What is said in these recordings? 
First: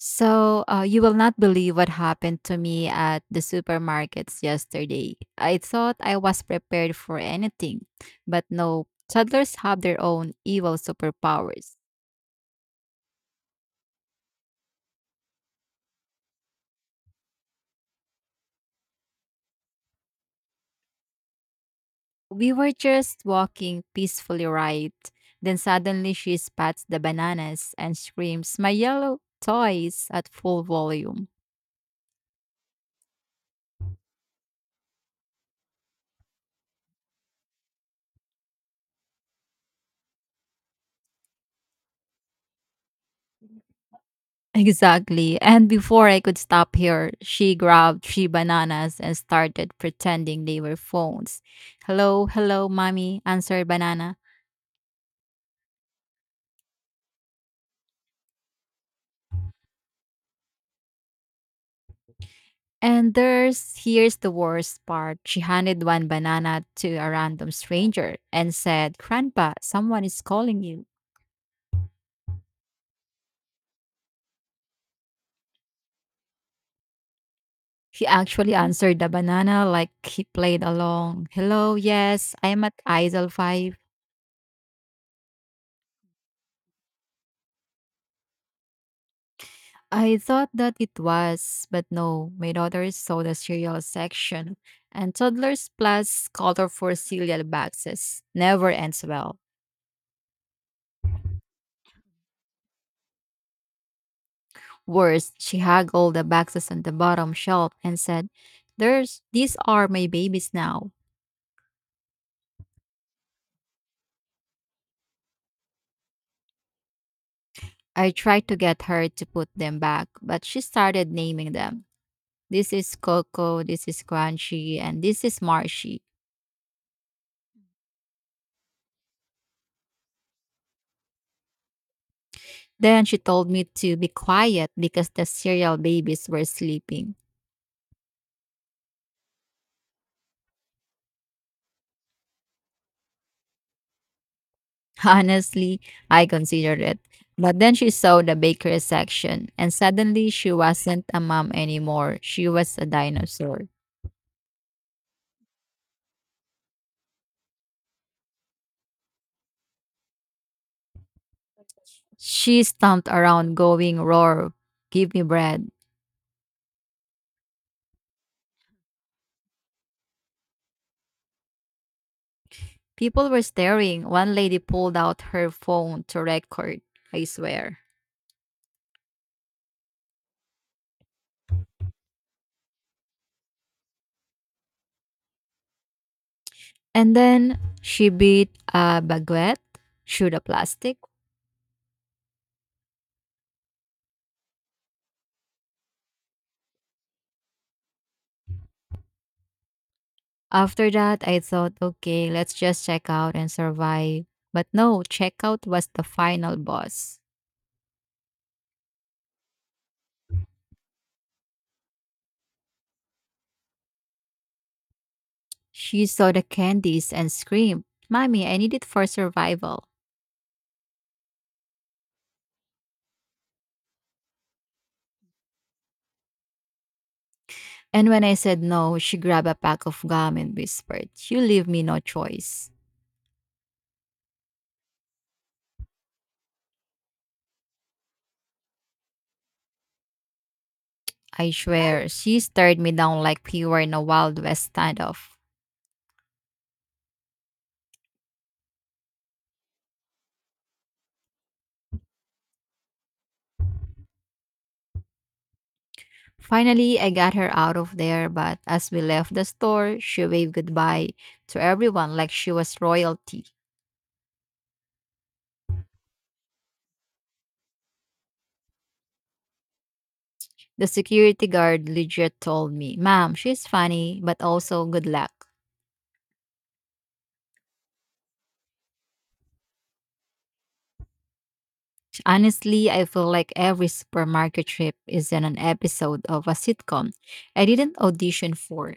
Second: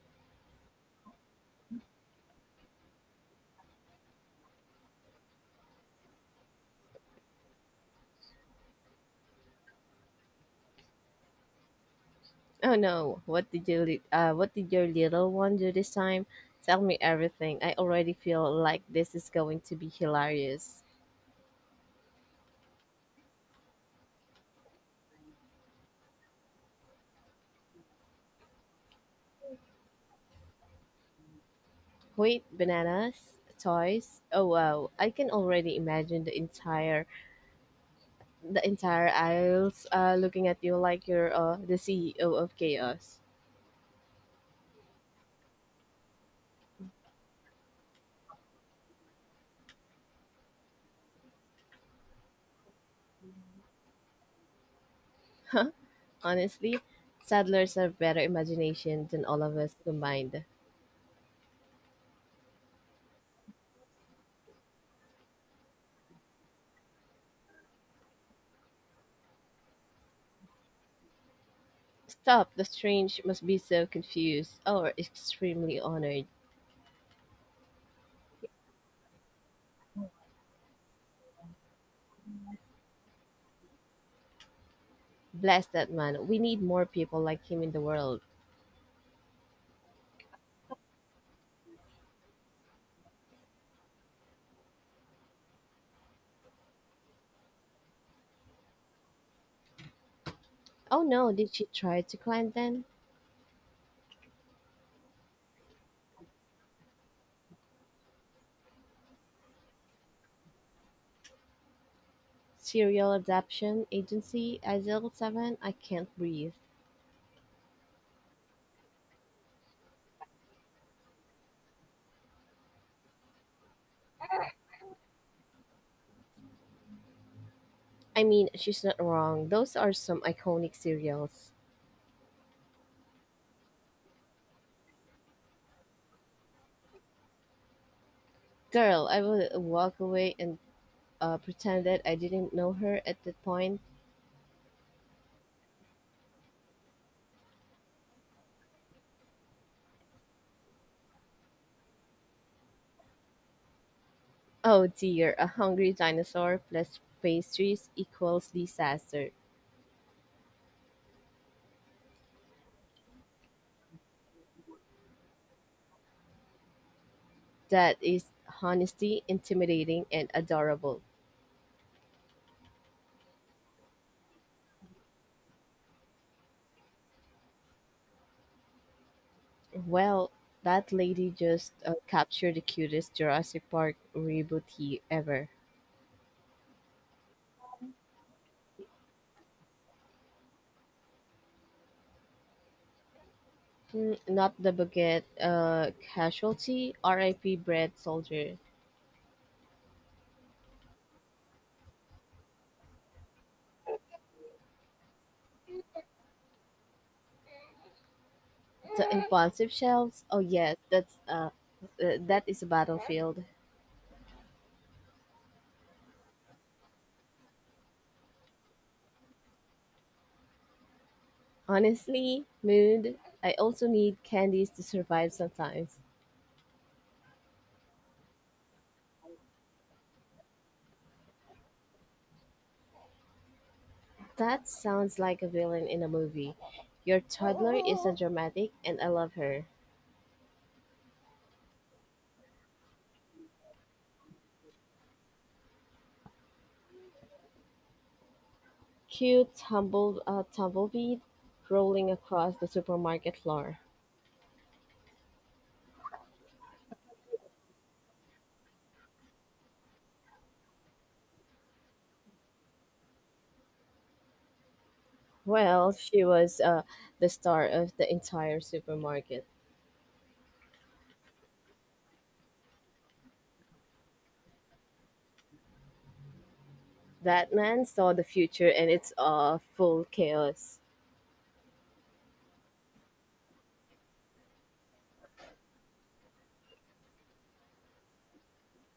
You will not believe what happened to me at the supermarkets yesterday. I thought I was prepared for anything, but no, toddlers have their own evil superpowers. Oh no, what did what did your little one do this time? Tell me everything. I already feel like this is going to be hilarious. We were just walking peacefully, right. Then suddenly she spats the bananas and screams, My yellow toys, at full volume. Wait, bananas, toys. Oh wow, I can already imagine the entire aisles looking at you like you're the CEO of chaos. Exactly. And before I could stop her, she grabbed three bananas and started pretending they were phones. Hello, hello, mommy, answered Banana. Huh? Honestly, saddlers have better imagination than all of us combined. And there's Here's the worst part. She handed one banana to a random stranger and said, Grandpa, someone is calling you. Stop, the strange must be so confused or extremely honored. He actually answered the banana like he played along. Hello, yes, I'm at ISIL 5." Bless that man. We need more people like him in the world. I thought that it was, but no, my daughter saw the cereal section, and toddlers plus colorful cereal boxes never ends well. Oh no, did she try to climb then? Worse, she haggled the boxes on the bottom shelf and said, There's These are my babies now. Serial Adoption Agency, Isle 7, I can't breathe. I tried to get her to put them back, but she started naming them. This is Coco, this is Crunchy, and this is Marshy. I mean, she's not wrong. Those are some iconic serials. Then she told me to be quiet because the cereal babies were sleeping. Girl, I would walk away and pretend that I didn't know her at that point. Honestly, I considered it. But then she saw the bakery section, and suddenly she wasn't a mom anymore. She was a dinosaur. Oh dear, a hungry dinosaur plus pastries equals disaster. She stomped around, going, Roar, give me bread. That is honesty, intimidating, and adorable. People were staring. One lady pulled out her phone to record, I swear. Well, that lady just captured the cutest Jurassic Park rebootee ever. And then she beat a baguette through the plastic. Mm, not the baguette casualty, RIP bread soldier. After that, I thought, okay, let's just check out and survive. But no, checkout was the final boss. The impulsive shells, oh yes, that is a battlefield. She saw the candies and screamed, Mommy, I need it for survival. Honestly, mood, I also need candies to survive sometimes. And when I said no, she grabbed a pack of gum and whispered, You leave me no choice. That sounds like a villain in a movie. Your toddler is a dramatic and I love her. I swear, she stared me down like we were in a Wild West standoff. Cute tumbleweed rolling across the supermarket floor. Finally, I got her out of there, but as we left the store, she waved goodbye to everyone like she was royalty. Well, she was the star of the entire supermarket. The security guard legit told me, Ma'am, she's funny, but also good luck. That man saw the future and it's full chaos. Honestly, I feel like every supermarket trip is in an episode of a sitcom I didn't audition for.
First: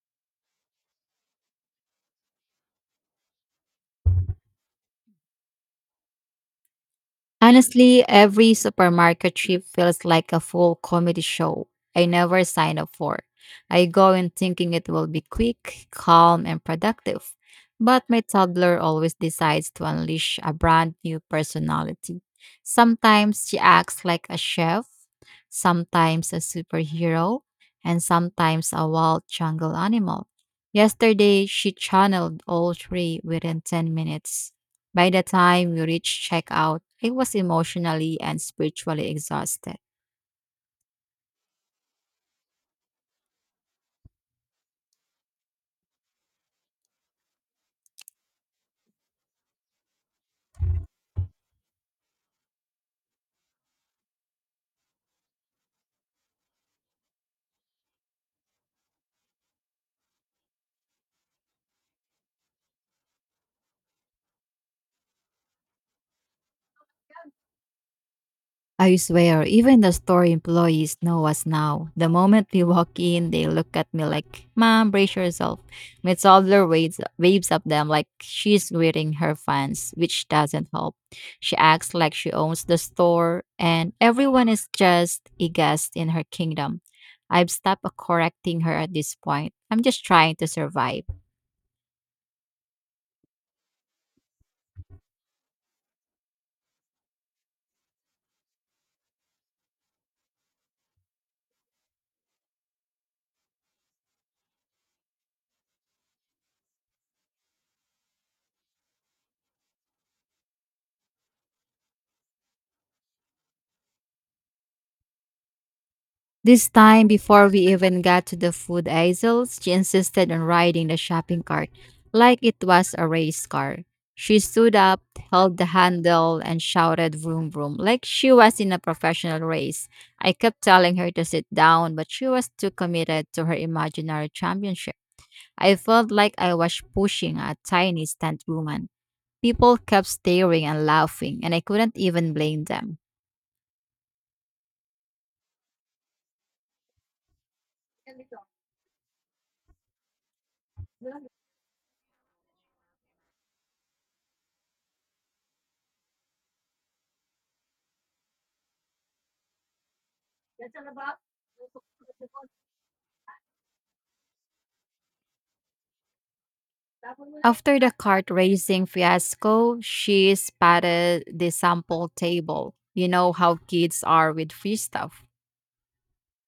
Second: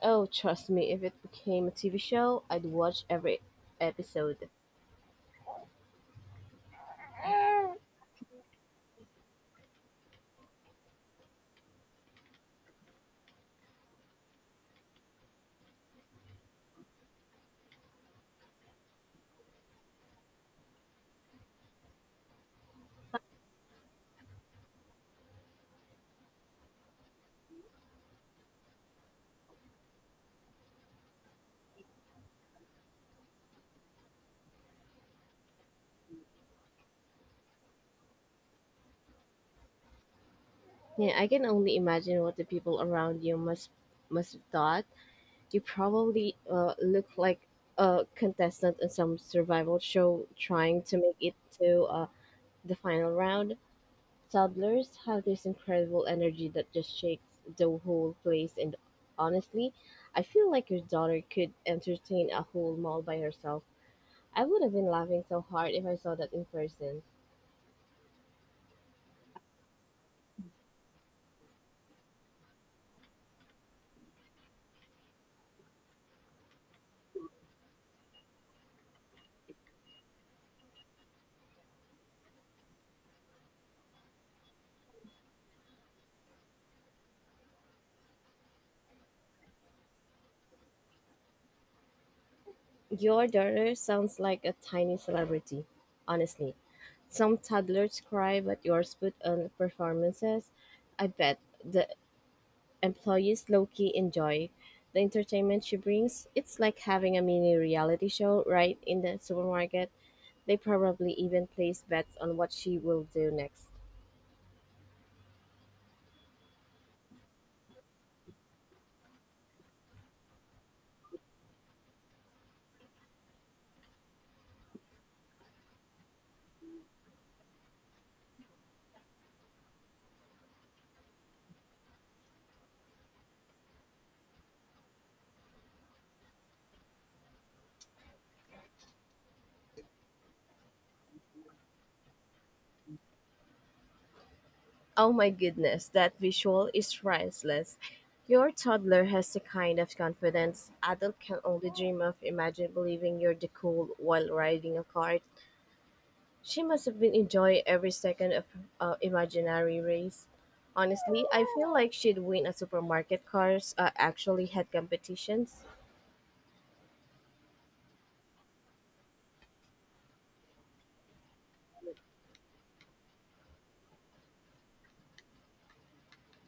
Oh, trust me, if it became a TV show, I'd watch every episode. Honestly, every supermarket trip feels like a full comedy show I never sign up for. I go in thinking it will be quick, calm, and productive, but my toddler always decides to unleash a brand new personality. Sometimes she acts like a chef, sometimes a superhero, and sometimes a wild jungle animal. Yesterday, she channeled all three within 10 minutes. By the time we reached checkout, I was emotionally and spiritually exhausted. Yeah, I can only imagine what the people around you must have thought. You probably look like a contestant in some survival show trying to make it to the final round. Toddlers have this incredible energy that just shakes the whole place, and honestly, I feel like your daughter could entertain a whole mall by herself. I would have been laughing so hard if I saw that in person. I swear, even the store employees know us now. The moment we walk in, they look at me like, Mom, brace yourself. My toddler waves at them like she's greeting her fans, which doesn't help. She acts like she owns the store, and everyone is just a guest in her kingdom. I've stopped correcting her at this point. I'm just trying to survive. Your daughter sounds like a tiny celebrity, honestly. Some toddlers cry, but yours put on performances. I bet the employees low key enjoy the entertainment she brings. It's like having a mini reality show right in the supermarket. They probably even place bets on what she will do next. This time, before we even got to the food aisles, she insisted on riding the shopping cart like it was a race car. She stood up, held the handle, and shouted vroom vroom like she was in a professional race. I kept telling her to sit down, but she was too committed to her imaginary championship. I felt like I was pushing a tiny stunt woman. People kept staring and laughing, and I couldn't even blame them. Oh my goodness, that visual is priceless. Your toddler has the kind of confidence adult can only dream of. Imagine believing you're the cool while riding a cart. She must have been enjoying every second of imaginary race. Honestly, I feel like she'd win a supermarket cars actually had competitions. After the cart racing fiasco, she spotted the sample table. You know how kids are with free stuff.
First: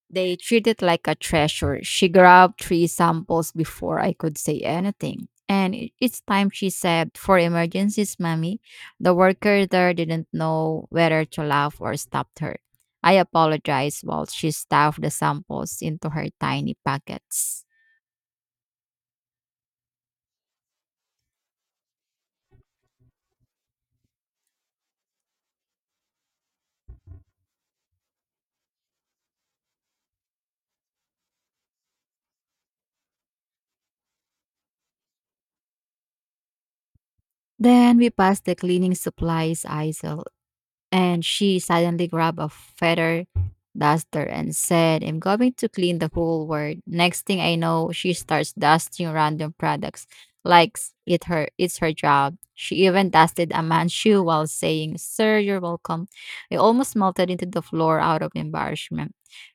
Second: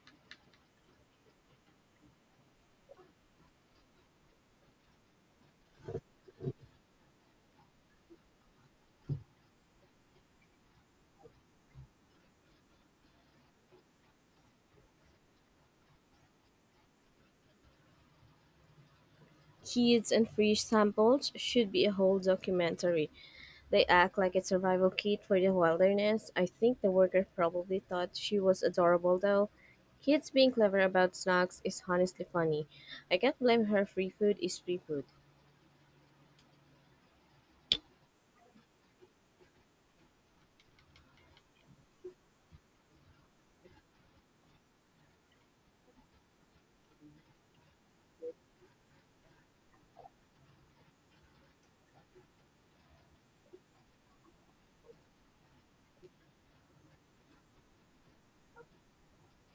They treat it like a treasure. She grabbed three samples before I could say anything. And each time she said, for emergencies, mommy, the worker there didn't know whether to laugh or stopped her. I apologized while she stuffed the samples into her tiny pockets. Kids and free samples should be a whole documentary. They act like a survival kit for the wilderness. I think the worker probably thought she was adorable though. Kids being clever about snacks is honestly funny. I can't blame her free food is free food. Then we passed the cleaning supplies aisle, and she suddenly grabbed a feather duster and said, I'm going to clean the whole world. Next thing I know, she starts dusting random products like it's her job. She even dusted a man's shoe while saying, Sir, you're welcome. I almost melted into the floor out of embarrassment.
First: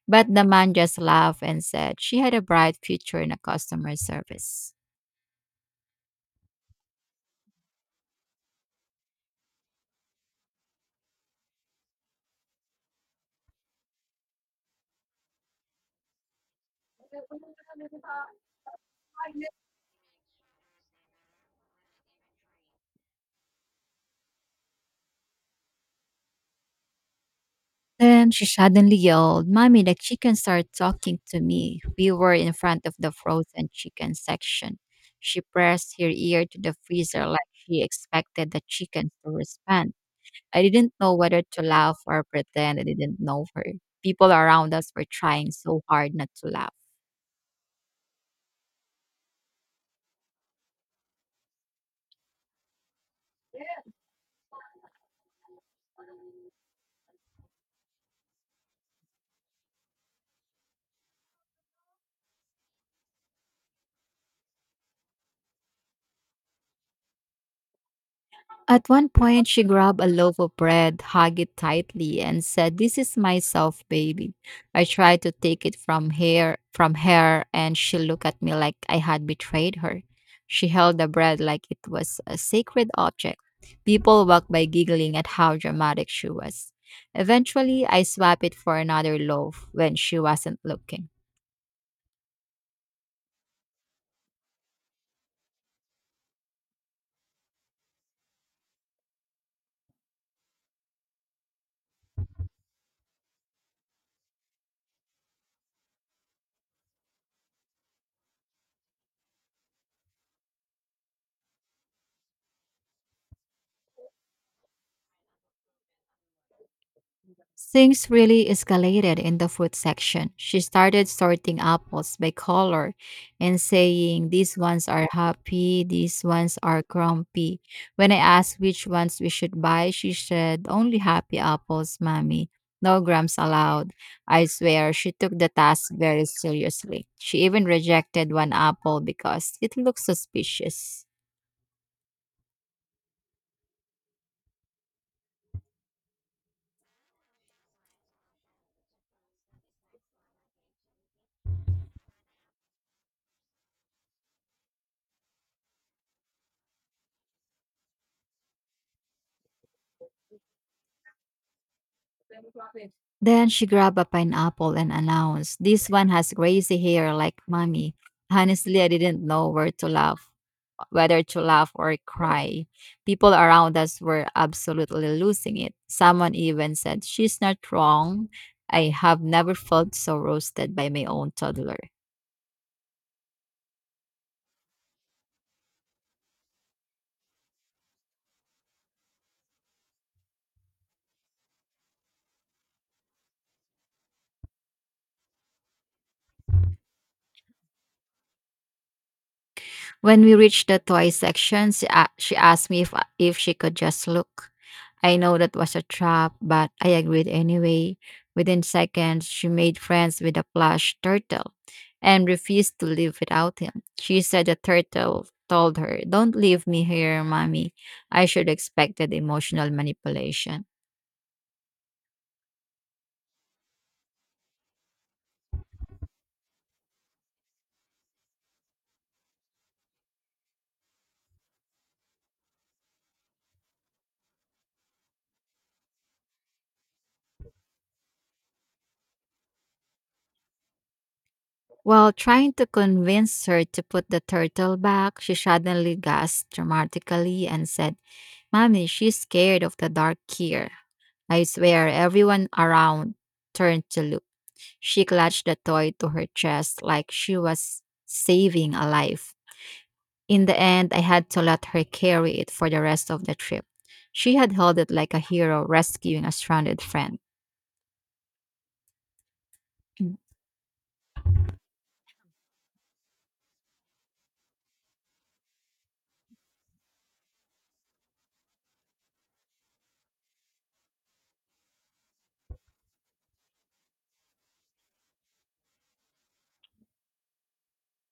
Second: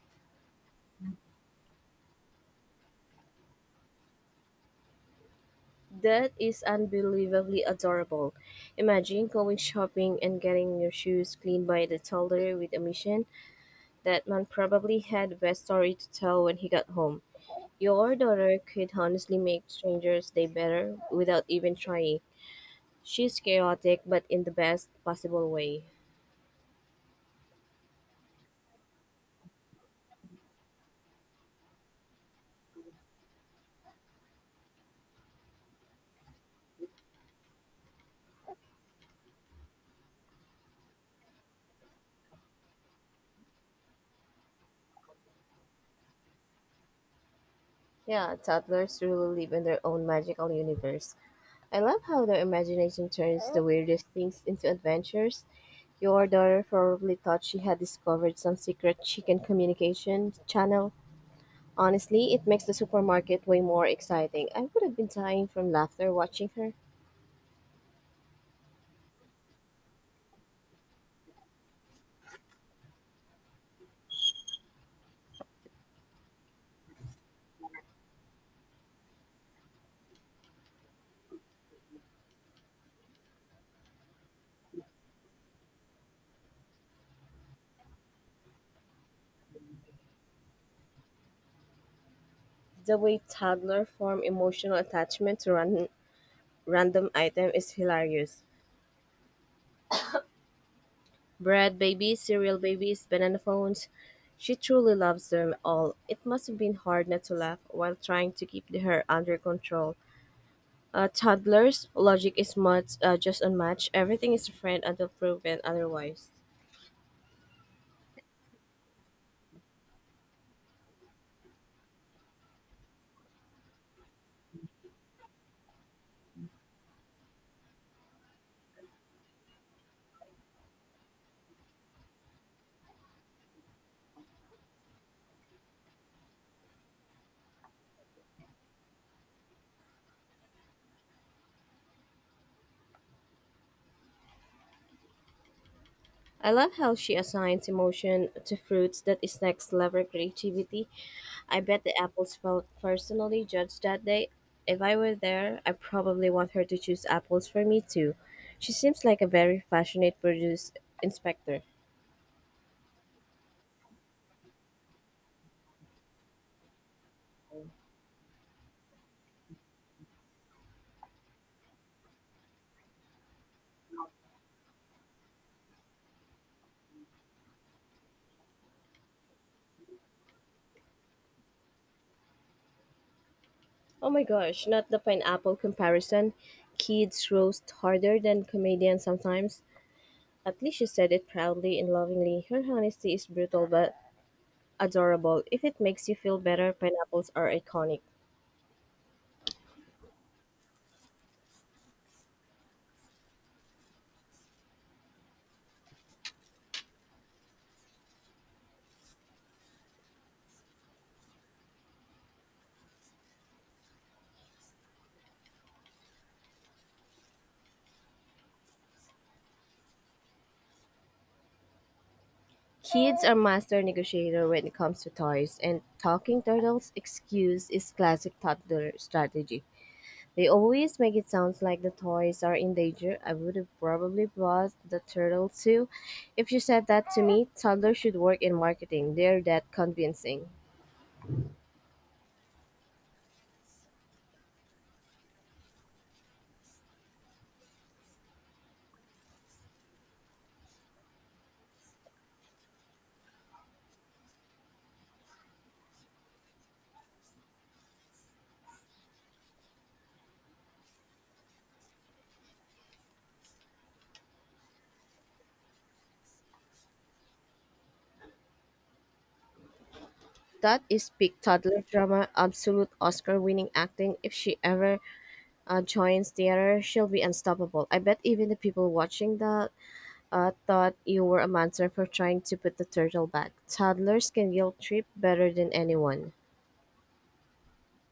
But the man just laughed and said she had a bright future in a customer service. That is unbelievably adorable. Imagine going shopping and getting your shoes cleaned by the toddler with a mission. That man probably had the best story to tell when he got home. Your daughter could honestly make strangers' day better without even trying. She's chaotic, but in the best possible way. Then she suddenly yelled, Mommy, the chicken started talking to me. We were in front of the frozen chicken section. She pressed her ear to the freezer like she expected the chickens to respond. I didn't know whether to laugh or pretend I didn't know her. People around us were trying so hard not to laugh. Yeah, toddlers truly live in their own magical universe. I love how their imagination turns the weirdest things into adventures. Your daughter probably thought she had discovered some secret chicken communication channel. Honestly, it makes the supermarket way more exciting. I would have been dying from laughter watching her. At one point, she grabbed a loaf of bread, hugged it tightly, and said, "This is my myself, baby." I tried to take it from her, and she looked at me like I had betrayed her. She held the bread like it was a sacred object. People walked by giggling at how dramatic she was. Eventually, I swapped it for another loaf when she wasn't looking. The way toddlers form emotional attachment to random item is hilarious. Bread babies, cereal babies, banana phones. She truly loves them all. It must have been hard not to laugh while trying to keep the hair under control. Toddlers, logic is much, just unmatched. Everything is a friend until proven otherwise. Things really escalated in the food section. She started sorting apples by color and saying, These ones are happy, these ones are grumpy. When I asked which ones we should buy, she said, Only happy apples, mommy. No grams allowed. I swear, she took the task very seriously. She even rejected one apple because it looked suspicious. I love how she assigns emotion to fruits that is next level creativity. I bet the apples felt personally judged that day. If I were there, I probably want her to choose apples for me too. She seems like a very passionate produce inspector. Then she grabbed a pineapple and announced, This one has crazy hair like mommy. Honestly, I didn't know where to laugh, whether to laugh or cry. People around us were absolutely losing it. Someone even said, She's not wrong. I have never felt so roasted by my own toddler. Oh my gosh, not the pineapple comparison. Kids roast harder than comedians sometimes. At least she said it proudly and lovingly. Her honesty is brutal but adorable. If it makes you feel better, pineapples are iconic. When we reached the toy section, she asked me if she could just look. I know that was a trap, but I agreed anyway. Within seconds, she made friends with a plush turtle and refused to live without him. She said the turtle told her, Don't leave me here, mommy. I should expected emotional manipulation. Kids are master negotiator when it comes to toys, and talking turtles excuse is classic toddler strategy. They always make it sound like the toys are in danger. I would have probably bought the turtle too. If you said that to me, toddlers should work in marketing. They're that convincing. While trying to convince her to put the turtle back, she suddenly gasped dramatically and said, Mommy, she's scared of the dark here. I swear everyone around turned to look. She clutched the toy to her chest like she was saving a life. In the end, I had to let her carry it for the rest of the trip. She had held it like a hero rescuing a stranded friend. That is peak toddler drama, absolute Oscar winning acting. If she ever joins theater, she'll be unstoppable. I bet even the people watching that thought you were a monster for trying to put the turtle back. Toddlers can guilt trip better than anyone.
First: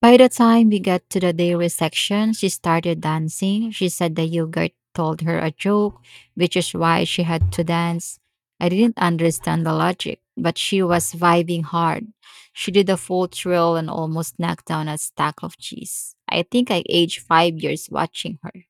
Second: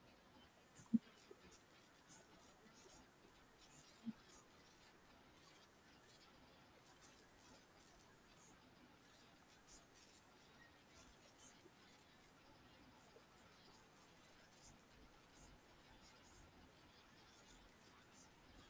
By the time we got to the dairy section, she started dancing. She said the yogurt told her a joke, which is why she had to dance. I didn't understand the logic, but she was vibing hard. She did a full trill and almost knocked down a stack of cheese. I think I aged 5 years watching her.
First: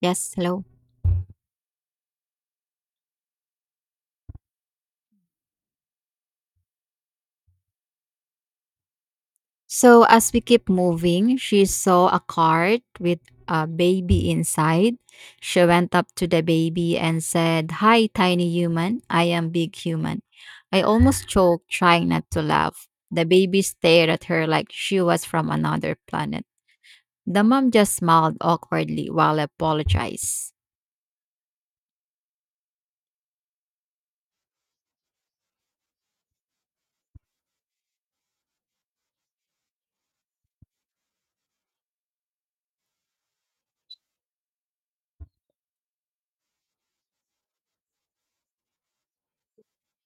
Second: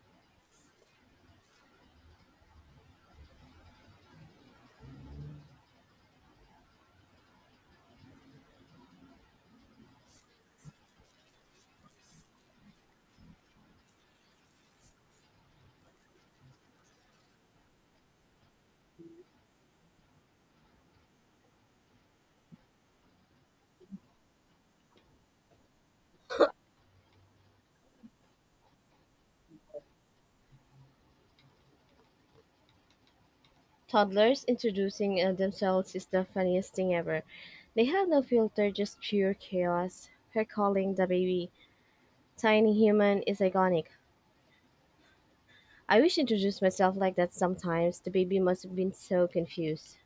Yes, hello. So as we keep moving, she saw a cart with a baby inside. She went up to the baby and said, Hi, tiny human. I am big human. I almost choked trying not to laugh. The baby stared at her like she was from another planet. The mom just smiled awkwardly while I apologized. Toddlers introducing themselves is the funniest thing ever. They have no filter, just pure chaos. Her calling the baby tiny human is iconic. I wish I introduced myself like that sometimes. The baby must have been so confused.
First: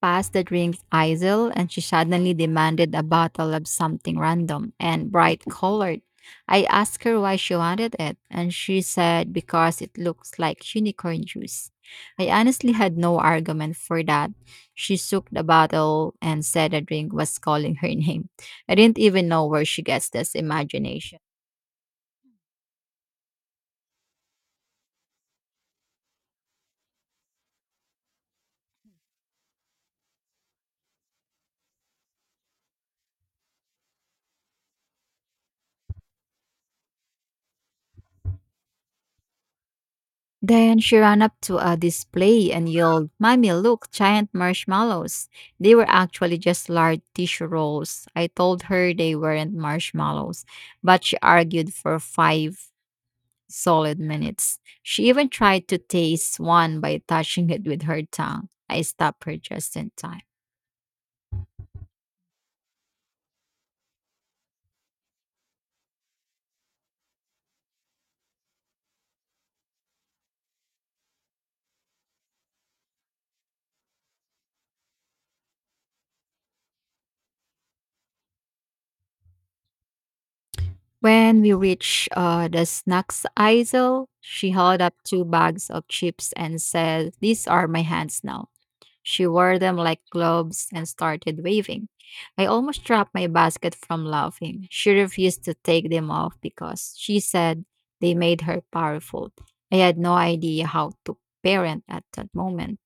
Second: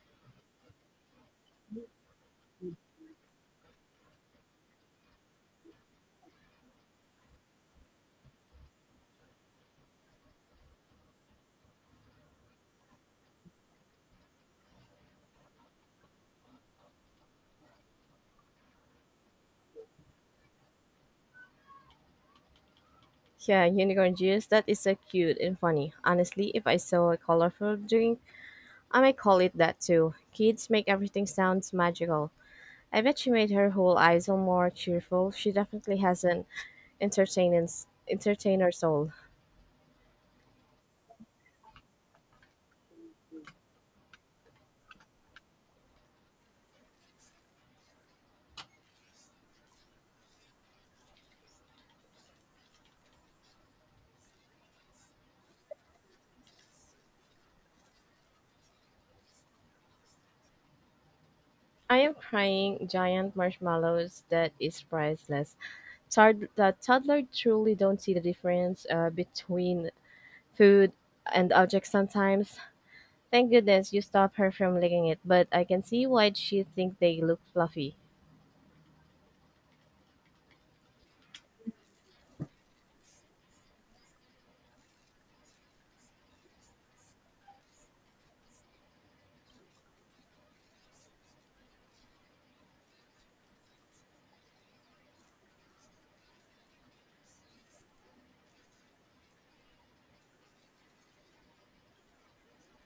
Passed the drinks aisle and she suddenly demanded a bottle of something random and bright colored. I asked her why she wanted it, and she said because it looks like unicorn juice. I honestly had no argument for that. She shook the bottle and said the drink was calling her name. I didn't even know where she gets this imagination. Yeah, unicorn juice, that is so cute and funny. Honestly, if I saw a colorful drink, I might call it that too. Kids make everything sounds magical. I bet she made her whole aisle more cheerful. She definitely has an entertainer's entertainer soul. Then she ran up to a display and yelled, Mommy, look, giant marshmallows. They were actually just large tissue rolls. I told her they weren't marshmallows, but she argued for five solid minutes. She even tried to taste one by touching it with her tongue. I stopped her just in time. I am crying giant marshmallows that is priceless. The toddler truly don't see the difference between food and objects sometimes. Thank goodness you stop her from licking it, but I can see why she think they look fluffy. When we reached the snacks aisle, she held up two bags of chips and said, These are my hands now. She wore them like gloves and started waving. I almost dropped my basket from laughing. She refused to take them off because she said they made her powerful. I had no idea how to parent at that moment.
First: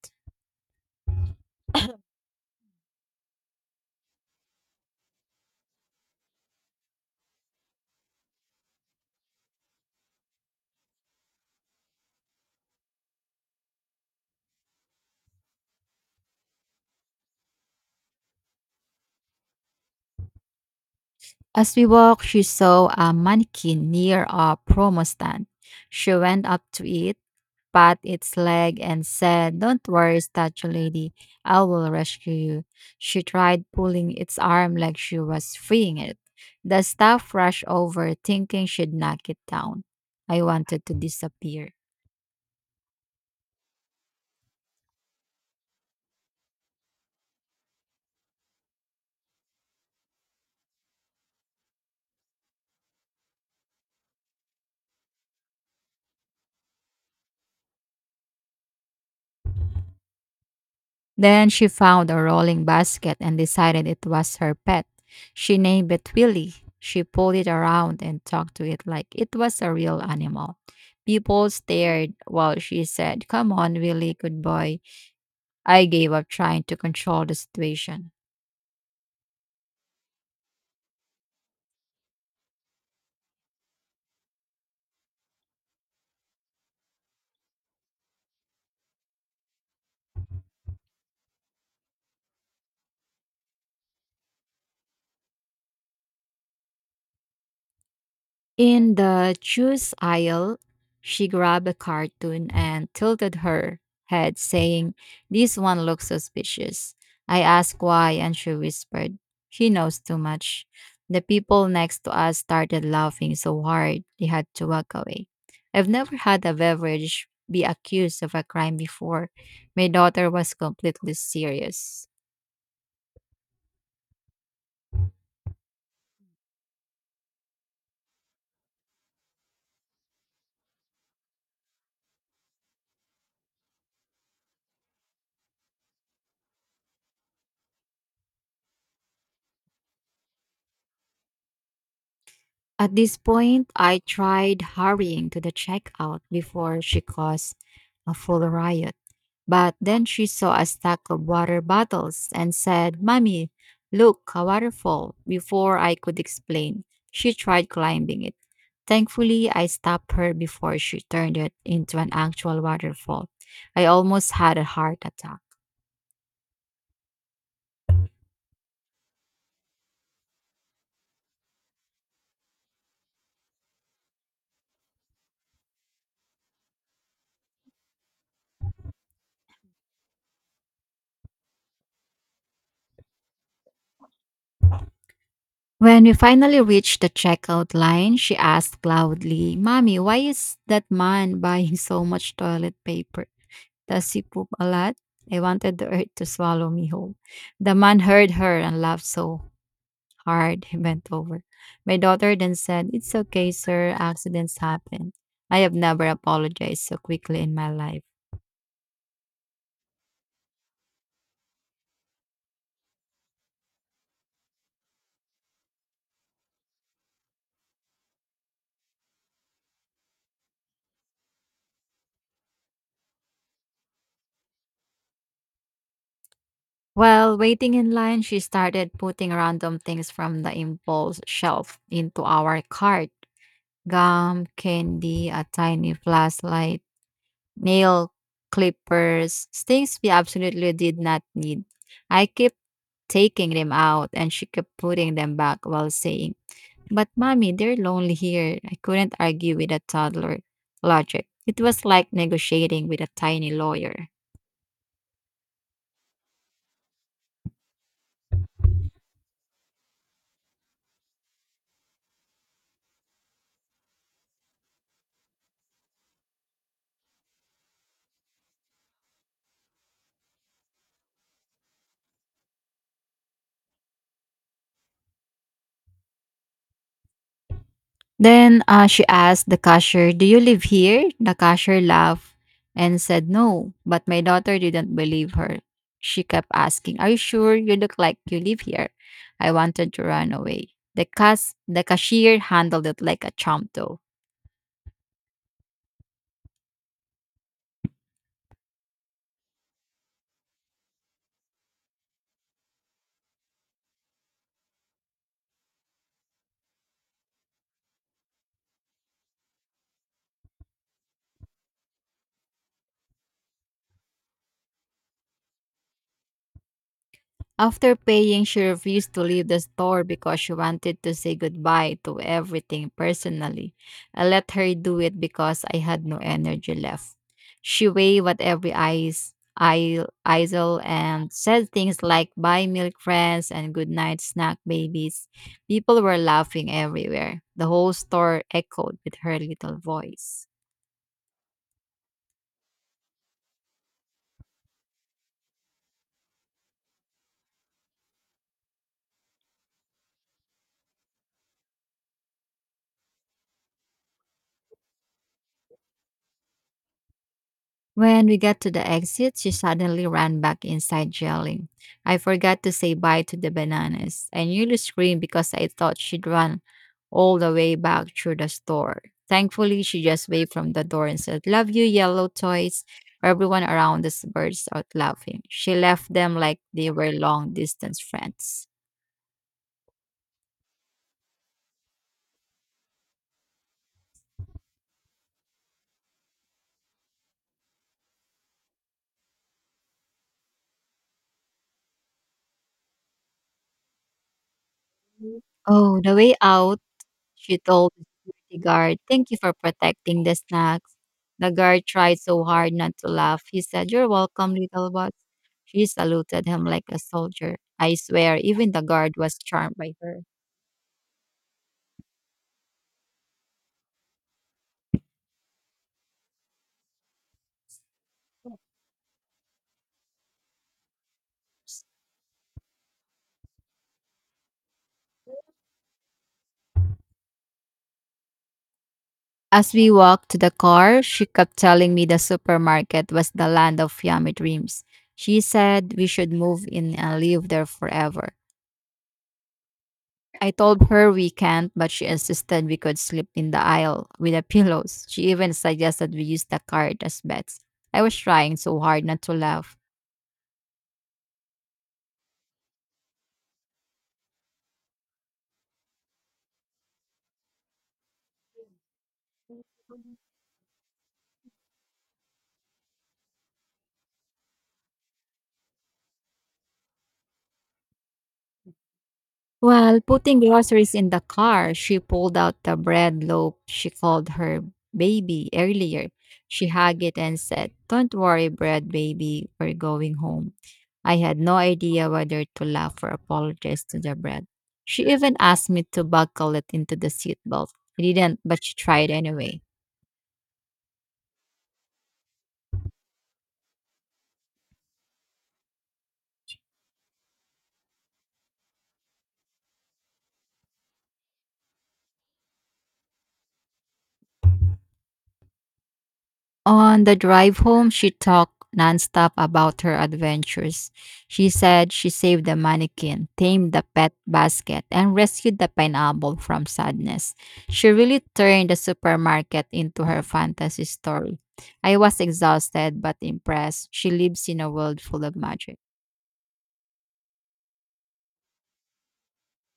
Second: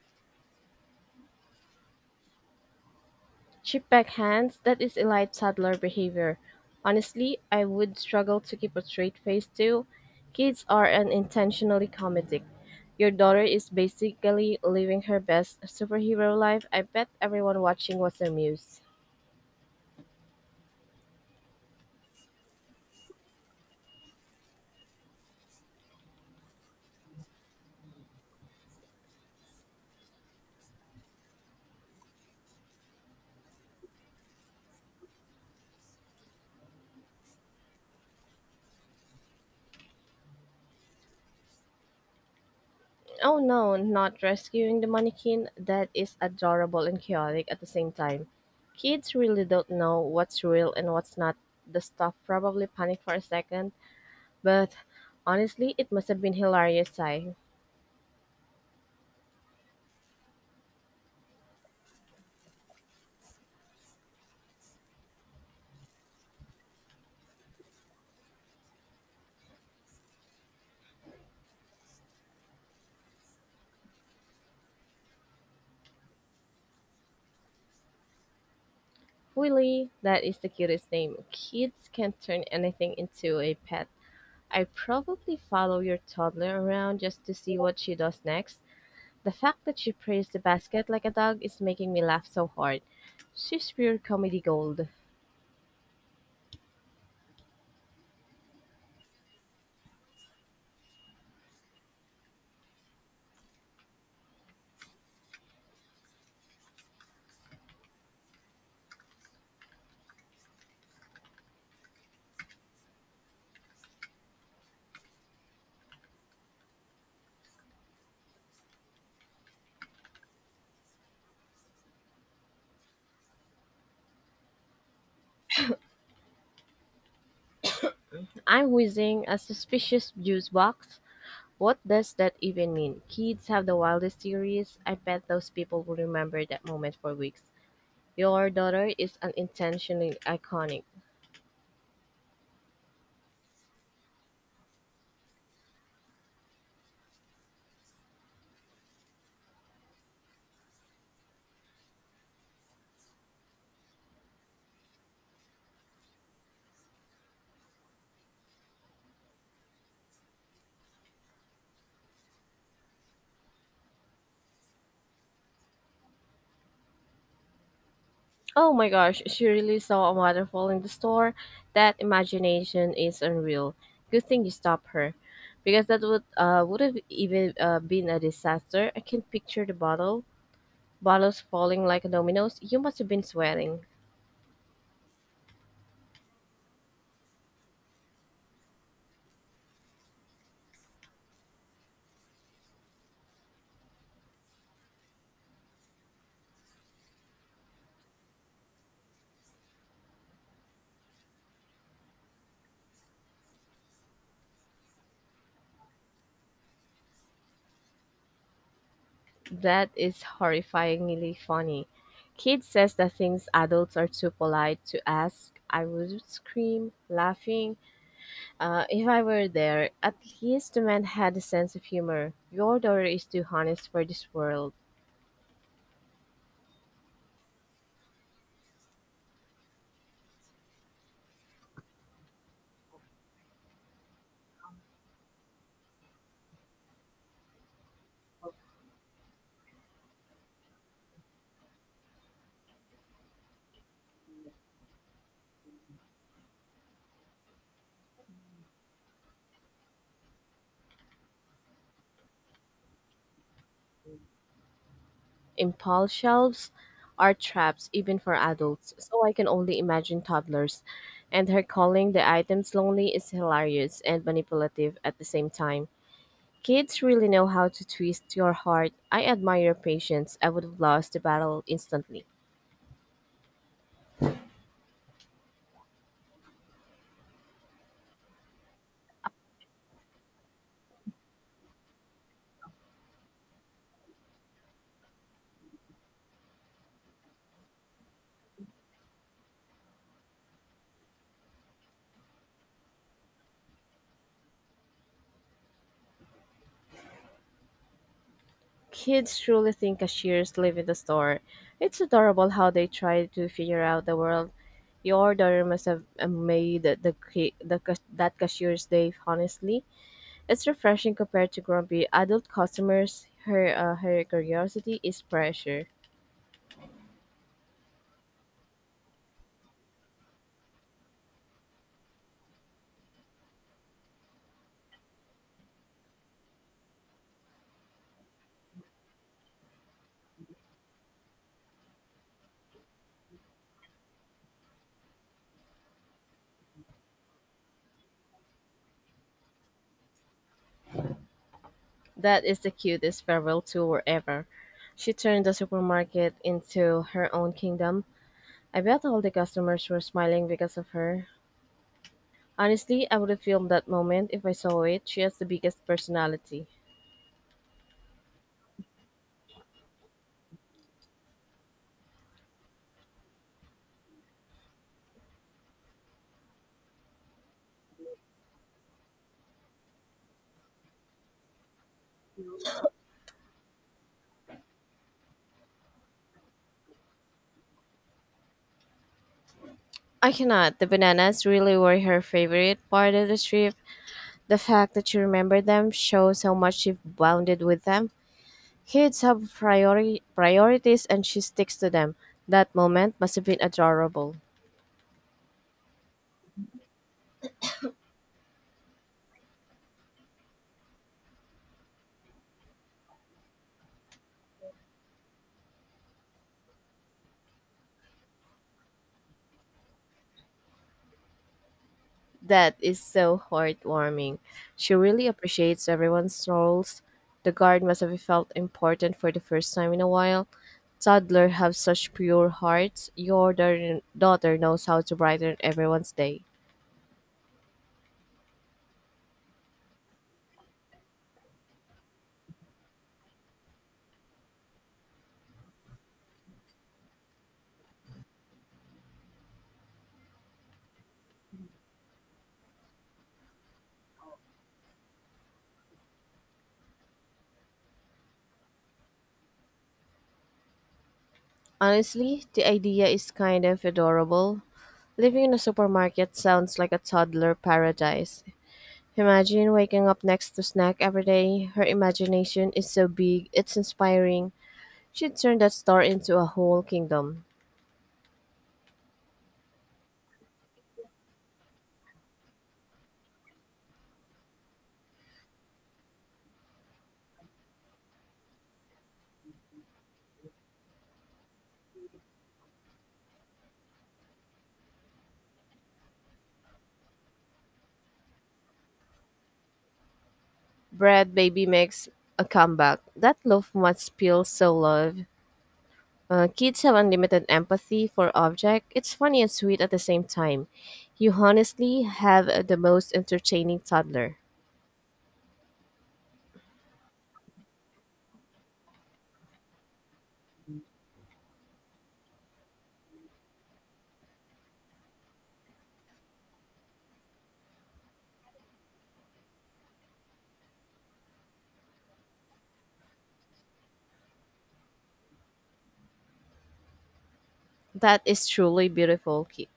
Chipback hands, that is elite toddler behavior. Honestly, I would struggle to keep a straight face too. Kids are unintentionally comedic. Your daughter is basically living her best superhero life. I bet everyone watching was amused. As we walked, she saw a mannequin near a promo stand. She went up to it, pat its leg and said, Don't worry, statue lady, I will rescue you. She tried pulling its arm like she was freeing it. The staff rushed over, thinking she'd knock it down. I wanted to disappear. Oh no, not rescuing the mannequin. That is adorable and chaotic at the same time. Kids really don't know what's real and what's not. The staff probably panicked for a second, but honestly, it must have been hilarious, I. Then she found a rolling basket and decided it was her pet. She named it Willy. She pulled it around and talked to it like it was a real animal. People stared while she said, Come on, Willy, good boy. I gave up trying to control the situation. Willy, that is the cutest name. Kids can turn anything into a pet. I probably follow your toddler around just to see what she does next. The fact that she praised the basket like a dog is making me laugh so hard. She's pure comedy gold. In the juice aisle, she grabbed a cartoon and tilted her head, saying, This one looks suspicious. I asked why, and she whispered, She knows too much. The people next to us started laughing so hard they had to walk away. I've never had a beverage be accused of a crime before. My daughter was completely serious. I'm whizzing a suspicious juice box. What does that even mean? Kids have the wildest theories. I bet those people will remember that moment for weeks. Your daughter is unintentionally iconic. At this point, I tried hurrying to the checkout before she caused a full riot. But then she saw a stack of water bottles and said, "Mommy, look, a waterfall." Before I could explain, she tried climbing it. Thankfully, I stopped her before she turned it into an actual waterfall. I almost had a heart attack. Oh my gosh, she really saw a waterfall in the store. That imagination is unreal. Good thing you stopped her, because that would have even been a disaster. I can picture the bottles falling like dominoes. You must have been sweating. When we finally reached the checkout line, she asked loudly, "Mommy, why is that man buying so much toilet paper? Does he poop a lot?" I wanted the earth to swallow me whole. The man heard her and laughed so hard he bent over. My daughter then said, "It's okay, sir. Accidents happen." I have never apologized so quickly in my life. That is horrifyingly funny. Kid says that things adults are too polite to ask. I would scream, laughing. If I were there, at least the man had a sense of humor. Your daughter is too honest for this world. While waiting in line, she started putting random things from the impulse shelf into our cart: gum, candy, a tiny flashlight, nail clippers, things we absolutely did not need. I kept taking them out and she kept putting them back while saying, "But mommy, they're lonely here." I couldn't argue with a toddler logic. It was like negotiating with a tiny lawyer. Impulse shelves are traps even for adults, so I can only imagine toddlers. And her calling the items lonely is hilarious and manipulative at the same time. Kids really know how to twist your heart. I admire your patience. I would have lost the battle instantly. Then, she asked the cashier, "Do you live here?" The cashier laughed and said no, but my daughter didn't believe her. She kept asking, "Are you sure? You look like you live here." I wanted to run away. The cashier handled it like a chump, though. Kids truly think cashiers live in the store. It's adorable how they try to figure out the world. Your daughter must have made the, ca- the cas- that cashier's day, honestly. It's refreshing compared to grumpy adult customers. Her curiosity is pressure. After paying, she refused to leave the store because she wanted to say goodbye to everything personally. I let her do it because I had no energy left. She waved at every eisel and said things like "buy milk, friends" and "good night, snack babies." People were laughing everywhere. The whole store echoed with her little voice. That is the cutest farewell tour ever. She turned the supermarket into her own kingdom. I bet all the customers were smiling because of her. Honestly, I would have filmed that moment if I saw it. She has the biggest personality. When we got to the exit, she suddenly ran back inside yelling, "I forgot to say bye to the bananas." I nearly screamed because I thought she'd run all the way back through the store. Thankfully, she just waved from the door and said, "Love you, yellow toys." Everyone around us burst out laughing. She left them like they were long distance friends. I cannot. The bananas really were her favorite part of the trip. The fact that she remembered them shows how much she bonded with them. Kids have priorities and she sticks to them. That moment must have been adorable. Oh, the way out, she told the security guard, "Thank you for protecting the snacks." The guard tried so hard not to laugh. He said, "You're welcome, little boss." She saluted him like a soldier. I swear, even the guard was charmed by her. That is so heartwarming. She really appreciates everyone's roles. The guard must have felt important for the first time in a while. Toddler have such pure hearts. Your daughter knows how to brighten everyone's day. As we walked to the car, she kept telling me the supermarket was the land of yummy dreams. She said we should move in and live there forever. I told her we can't, but she insisted we could sleep in the aisle with the pillows. She even suggested we use the cart as beds. I was trying so hard not to laugh. Honestly, the idea is kind of adorable. Living in a supermarket sounds like a toddler paradise. Imagine waking up next to snack every day. Her imagination is so big, it's inspiring. She'd turn that store into a whole kingdom. While putting groceries in the car, she pulled out the bread loaf she called her baby earlier. She hugged it and said, "Don't worry, bread baby, we're going home." I had no idea whether to laugh or apologize to the bread. She even asked me to buckle it into the seatbelt. I didn't, but she tried anyway. Bread Baby makes a comeback. That loaf must feel so loved. Kids have unlimited empathy for object. It's funny and sweet at the same time. You honestly have the most entertaining toddler. On the drive home, she talked nonstop about her adventures. She said she saved the mannequin, tamed the pet basket, and rescued the pineapple from sadness. She really turned the supermarket into her fantasy story. I was exhausted but impressed. She lives in a world full of magic. That is truly beautiful, Kid.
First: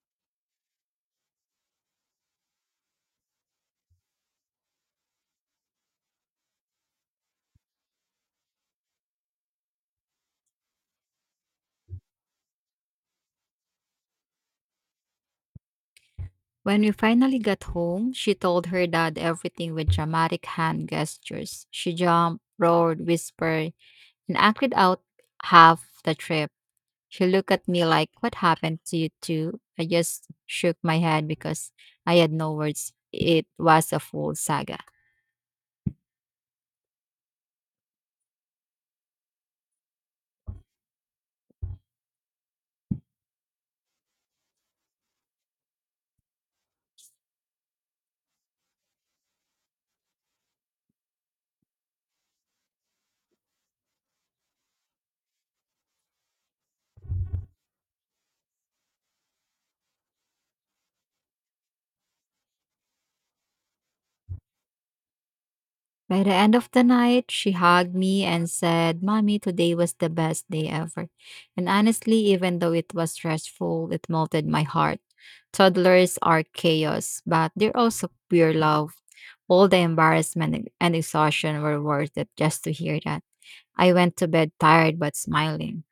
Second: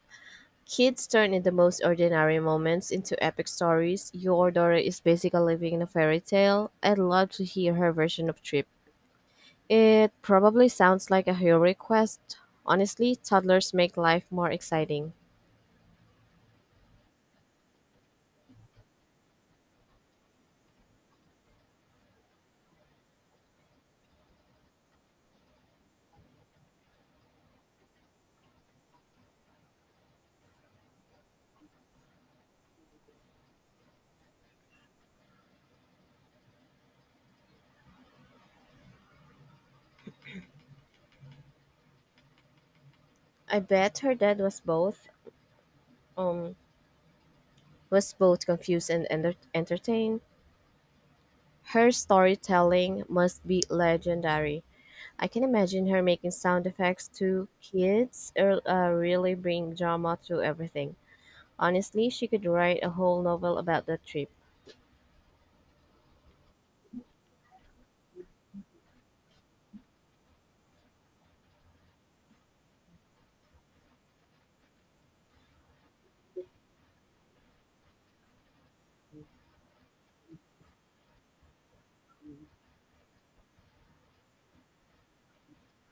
Kids turn in the most ordinary moments into epic stories. Your daughter is basically living in a fairy tale. I'd love to hear her version of Trip. It probably sounds like a heroic quest. Honestly, toddlers make life more exciting. When we finally got home, she told her dad everything with dramatic hand gestures. She jumped, roared, whispered, and acted out half the trip. She looked at me like, "What happened to you two?" I just shook my head because I had no words. It was a full saga. I bet her dad was um both confused and entertained. Her storytelling must be legendary. I can imagine her making sound effects to kids or really bring drama to everything. Honestly, she could write a whole novel about that trip. By the end of the night, she hugged me and said, "Mommy, today was the best day ever." And honestly, even though it was stressful, it melted my heart. Toddlers are chaos, but they're also pure love. All the embarrassment and exhaustion were worth it just to hear that. I went to bed tired but smiling.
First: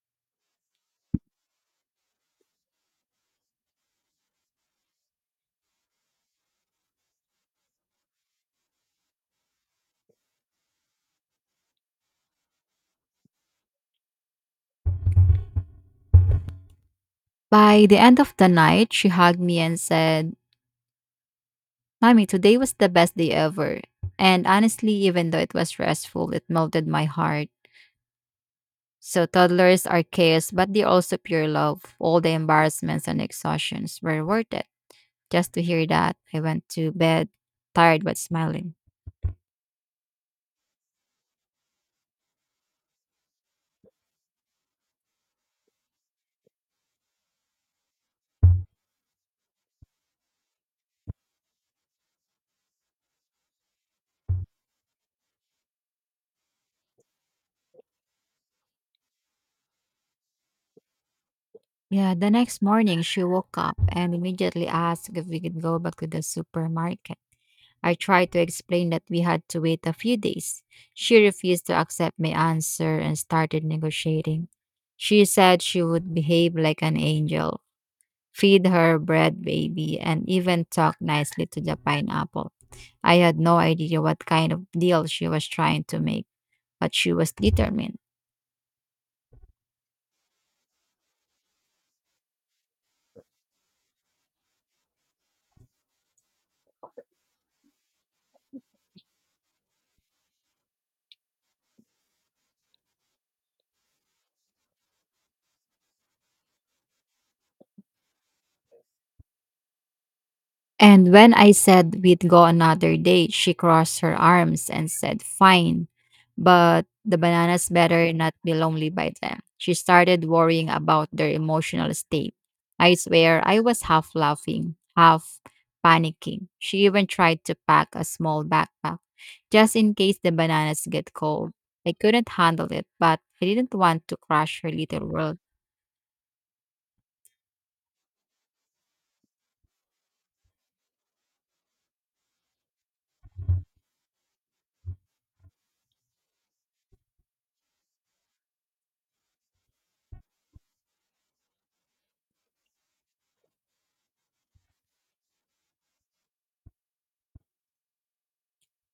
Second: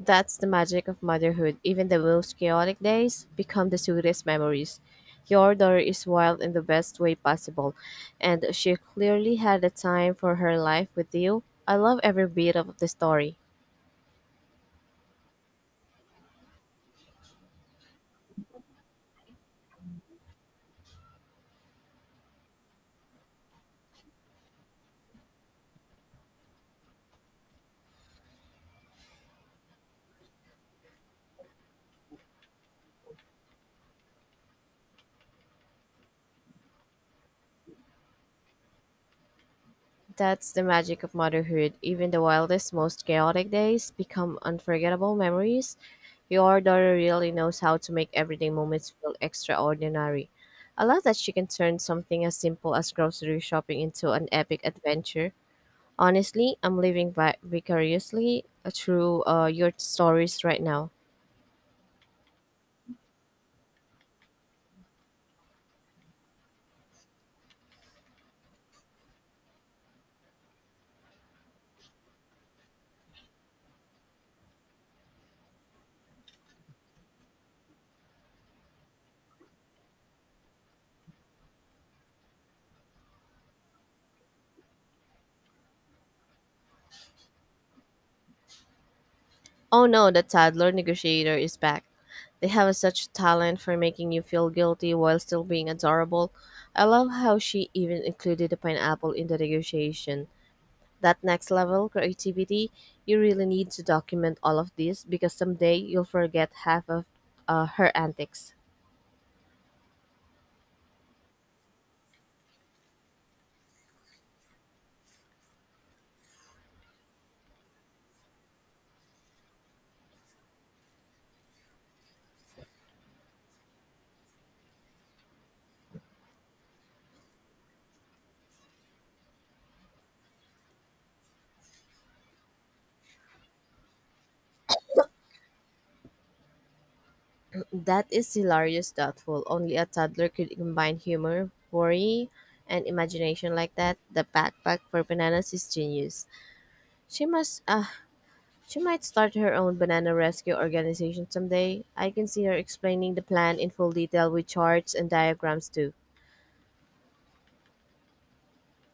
That's the magic of motherhood. Even the most chaotic days become the sweetest memories. Your daughter is wild in the best way possible, and she clearly had a time for her life with you. I love every bit of the story. By the end of the night, she hugged me and said, "Mommy, today was the best day ever." And honestly, even though it was stressful, it melted my heart. So toddlers are chaos, but they also pure love. All the embarrassments and exhaustions were worth it. Just to hear that, I went to bed, tired but smiling. That's the magic of motherhood. Even the wildest, most chaotic days become unforgettable memories. Your daughter really knows how to make everyday moments feel extraordinary. I love that she can turn something as simple as grocery shopping into an epic adventure. Honestly, I'm living vicariously through your stories right now. Yeah, the next morning she woke up and immediately asked if we could go back to the supermarket. I tried to explain that we had to wait a few days. She refused to accept my answer and started negotiating. She said she would behave like an angel, feed her bread baby, and even talk nicely to the pineapple. I had no idea what kind of deal she was trying to make, but she was determined. Oh no, the toddler negotiator is back. They have such talent for making you feel guilty while still being adorable. I love how she even included the pineapple in the negotiation. That next level creativity, you really need to document all of this because someday you'll forget half of her antics. And when I said we'd go another day, she crossed her arms and said, "Fine, but the bananas better not be lonely by then." She started worrying about their emotional state. I swear I was half laughing, half panicking. She even tried to pack a small backpack just in case the bananas get cold. I couldn't handle it, but I didn't want to crush her little world. That is hilarious, thoughtful. Only a toddler could combine humor, worry, and imagination like that. The backpack for bananas is genius. She must she might start her own banana rescue organization someday. I can see her explaining the plan in full detail with charts and diagrams too.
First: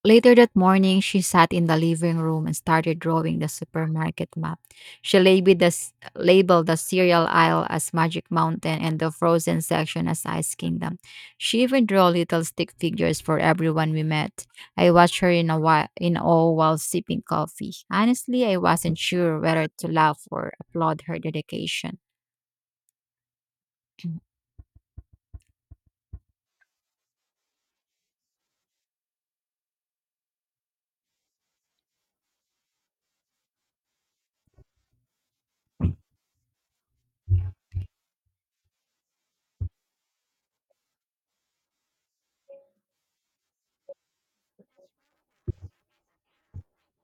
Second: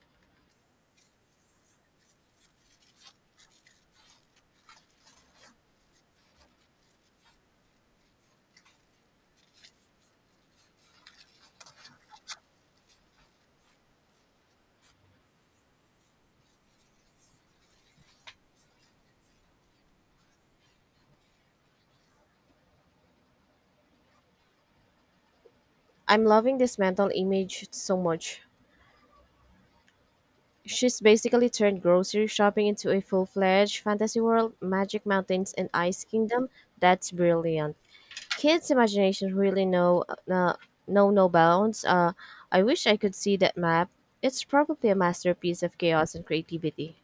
Later that morning, she sat in the living room and started drawing the supermarket map. She labeled the cereal aisle as Magic Mountain and the frozen section as Ice Kingdom. She even drew little stick figures for everyone we met. I watched her in a while, in awe, while sipping coffee. Honestly, I wasn't sure whether to laugh or applaud her dedication. I'm loving this mental image so much. She's basically turned grocery shopping into a full fledged fantasy world, magic mountains, and ice kingdom. That's brilliant. Kids' imaginations really uh, know no bounds. I wish I could see that map. It's probably a masterpiece of chaos and creativity.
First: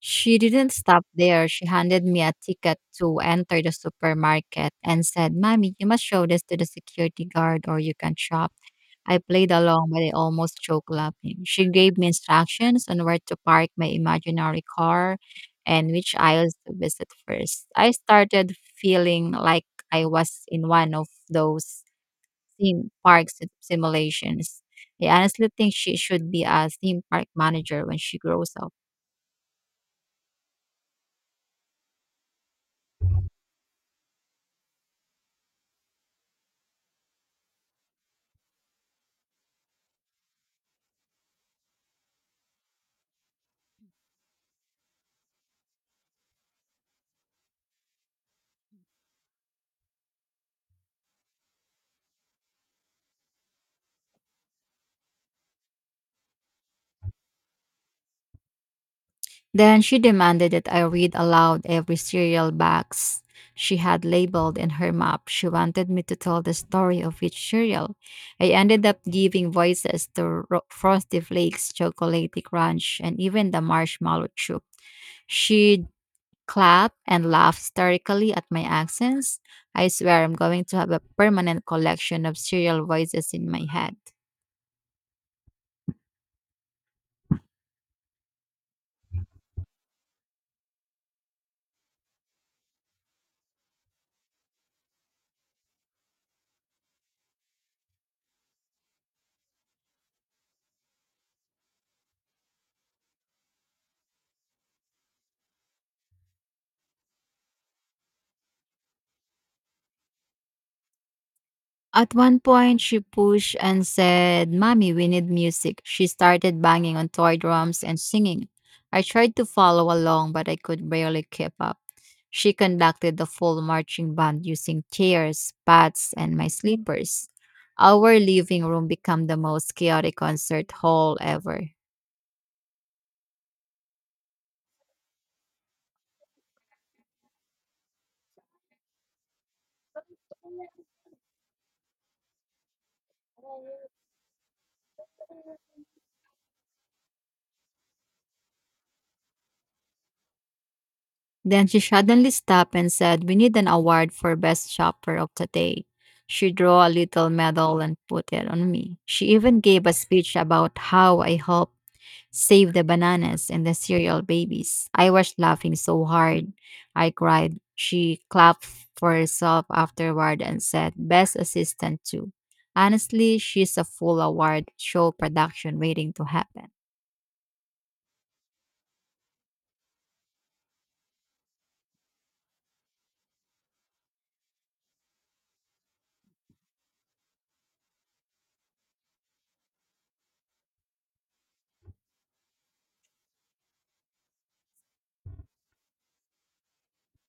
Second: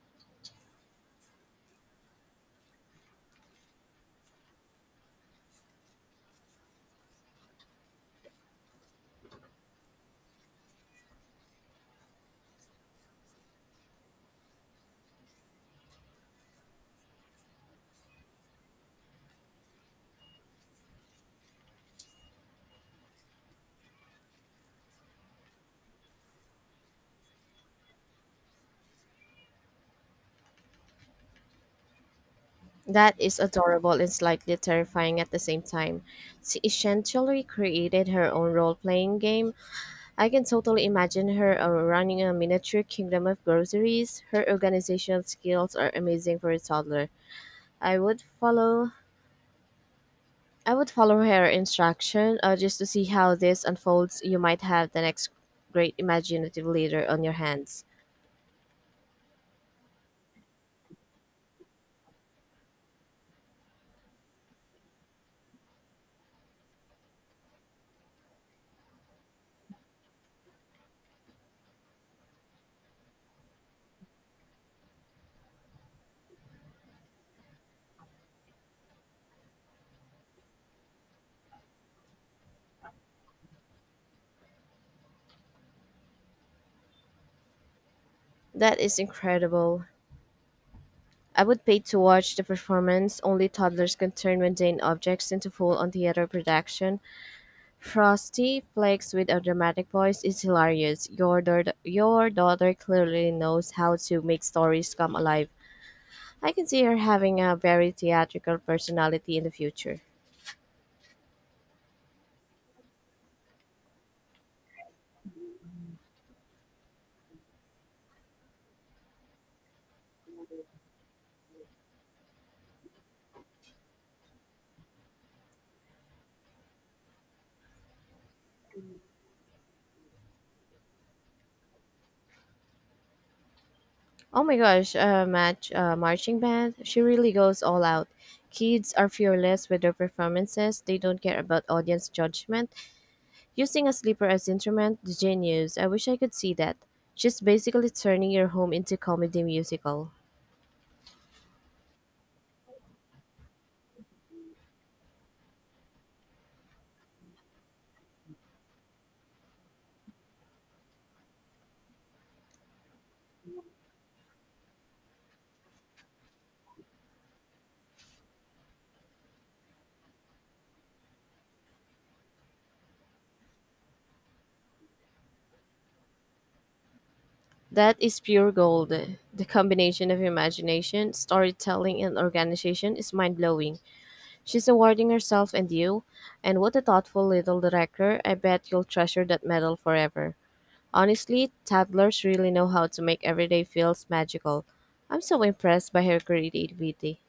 She didn't stop there. She handed me a ticket to enter the supermarket and said, "Mommy, you must show this to the security guard or you can shop." I played along, but I almost choked laughing. She gave me instructions on where to park my imaginary car and which aisles to visit first. I started feeling like I was in one of those simulations. I honestly think she should be a theme park manager when she grows up. That is adorable and slightly terrifying at the same time. She essentially created her own role playing game. I can totally imagine her running a miniature kingdom of groceries. Her organizational skills are amazing for a toddler. I would follow I would follow her instruction just to see how this unfolds. You might have the next great imaginative leader on your hands. Then she demanded that I read aloud every cereal box she had labeled in her map. She wanted me to tell the story of each cereal. I ended up giving voices to Frosty Flakes, Chocolate Crunch, and even the marshmallow chip. She'd clap and laugh hysterically at my accents. I swear I'm going to have a permanent collection of cereal voices in my head. That is incredible. I would pay to watch the performance. Only toddlers can turn mundane objects into full-on theater production. Frosty Flakes with a dramatic voice is hilarious. Your daughter clearly knows how to make stories come alive. I can see her having a very theatrical personality in the future. At one point, she pushed and said, "Mommy, we need music." She started banging on toy drums and singing. I tried to follow along, but I could barely keep up. She conducted the full marching band using chairs, pads, and my slippers. Our living room became the most chaotic concert hall ever. Oh my gosh, match marching band. She really goes all out. Kids are fearless with their performances. They don't care about audience judgment. Using a sleeper as instrument, genius. I wish I could see that. She's basically turning your home into comedy musical. Then she suddenly stopped and said, "We need an award for best shopper of the day." She drew a little medal and put it on me. She even gave a speech about how I helped save the bananas and the cereal babies. I was laughing so hard I cried. She clapped for herself afterward and said, "Best assistant, too." Honestly, she's a full award show production waiting to happen. That is pure gold. The combination of imagination, storytelling, and organization is mind blowing. She's awarding herself and you, and what a thoughtful little director. I bet you'll treasure that medal forever. Honestly, toddlers really know how to make everyday feels magical. I'm so impressed by her creativity.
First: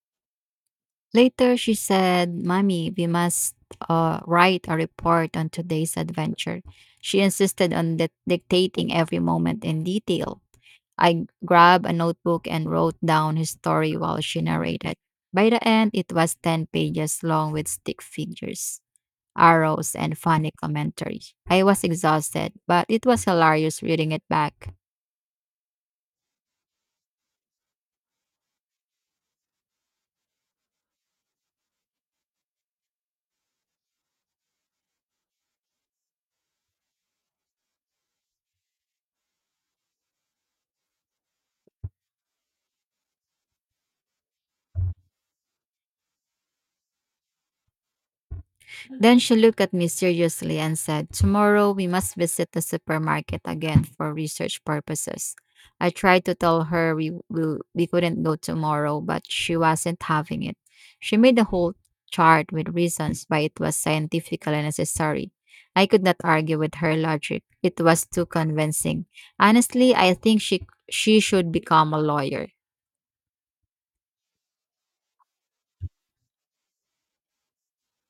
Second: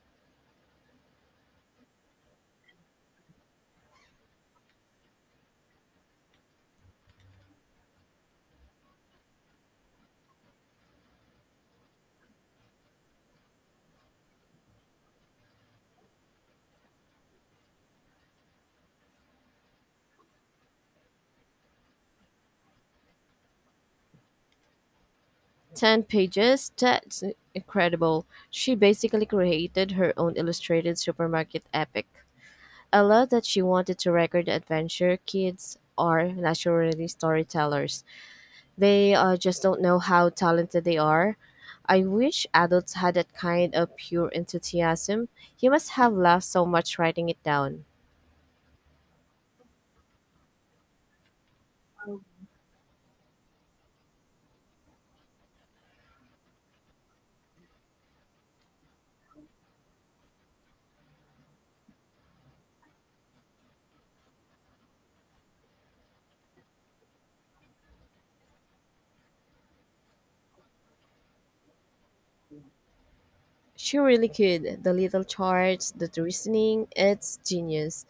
Later, she said, Mommy, we must write a report on today's adventure. She insisted on dictating every moment in detail. I grabbed a notebook and wrote down his story while she narrated. By the end, it was 10 pages long with stick figures, arrows, and funny commentary. I was exhausted, but it was hilarious reading it back. 10 pages? That's incredible. She basically created her own illustrated supermarket epic. I love that she wanted to record adventure, kids are naturally storytellers. They just don't know how talented they are. I wish adults had that kind of pure enthusiasm. You must have laughed so much writing it down. Then she looked at me seriously and said, "Tomorrow we must visit the supermarket again for research purposes." I tried to tell her we couldn't go tomorrow, but she wasn't having it. She made a whole chart with reasons why it was scientifically necessary. I could not argue with her logic. It was too convincing. Honestly, I think she should become a lawyer. She really could. The little charts, the reasoning, it's genius.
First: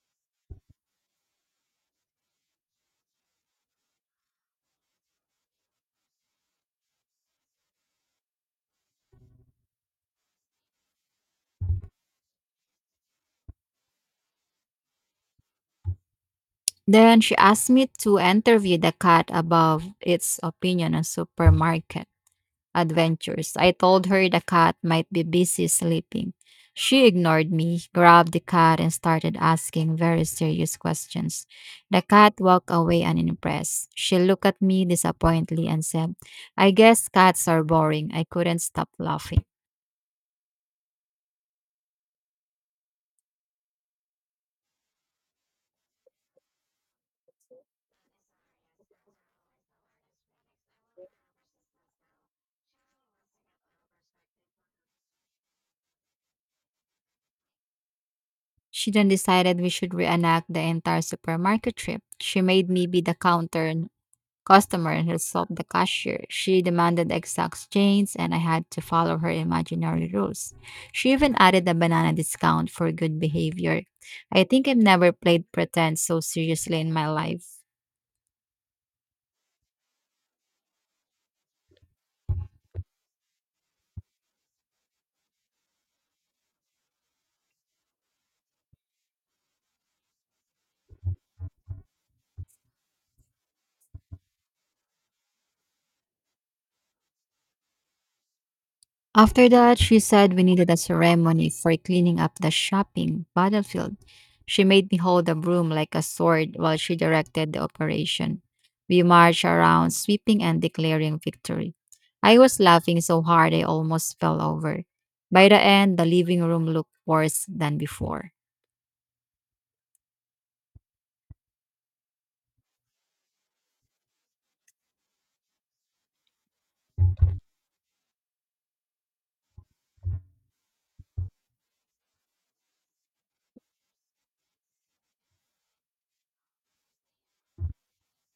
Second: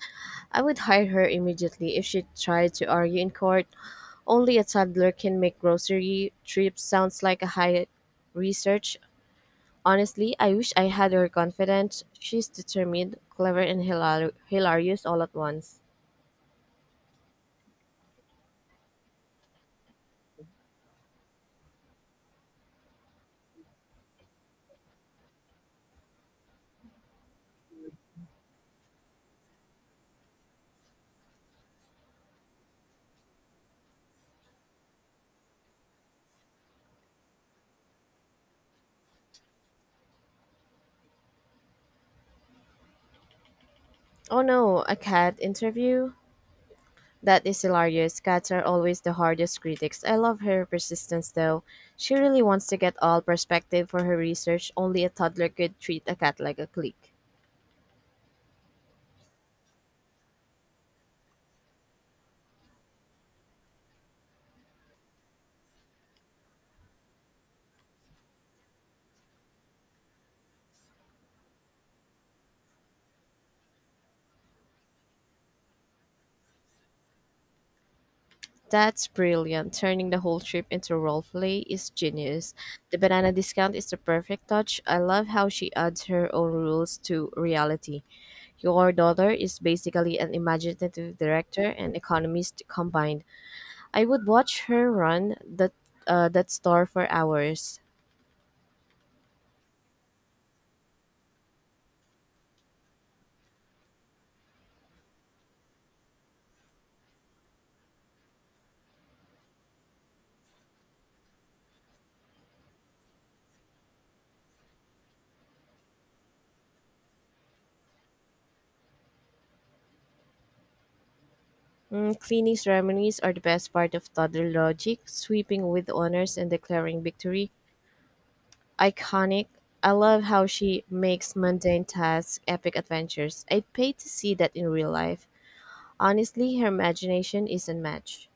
I would hire her immediately if she tried to argue in court. Only a toddler can make grocery trips sounds like a high research. Honestly, I wish I had her confidence. She's determined, clever, and hilarious all at once. Then she asked me to interview the cat above its opinion on supermarket adventures. I told her the cat might be busy sleeping. She ignored me, grabbed the cat, and started asking very serious questions. The cat walked away unimpressed. She looked at me disappointedly and said, "I guess cats are boring." I couldn't stop laughing. Oh no, a cat interview? That is hilarious. Cats are always the hardest critics. I love her persistence though. She really wants to get all perspective for her research. Only a toddler could treat a cat like a clique. She then decided we should reenact the entire supermarket trip. She made me be the counter customer and herself the cashier. She demanded exact change, and I had to follow her imaginary rules. She even added a banana discount for good behavior. I think I've never played pretend so seriously in my life. That's brilliant. Turning the whole trip into roleplay is genius. The banana discount is the perfect touch. I love how she adds her own rules to reality. Your daughter is basically an imaginative director and economist combined. I would watch her run that that store for hours. After that, she said we needed a ceremony for cleaning up the shopping battlefield. She made me hold a broom like a sword while she directed the operation. We marched around, sweeping and declaring victory. I was laughing so hard I almost fell over. By the end, the living room looked worse than before. Mm, cleaning ceremonies are the best part of toddler logic, sweeping with honors and declaring victory, iconic. I love how she makes mundane tasks epic adventures. I'd pay to see that in real life. Honestly, her imagination is unmatched.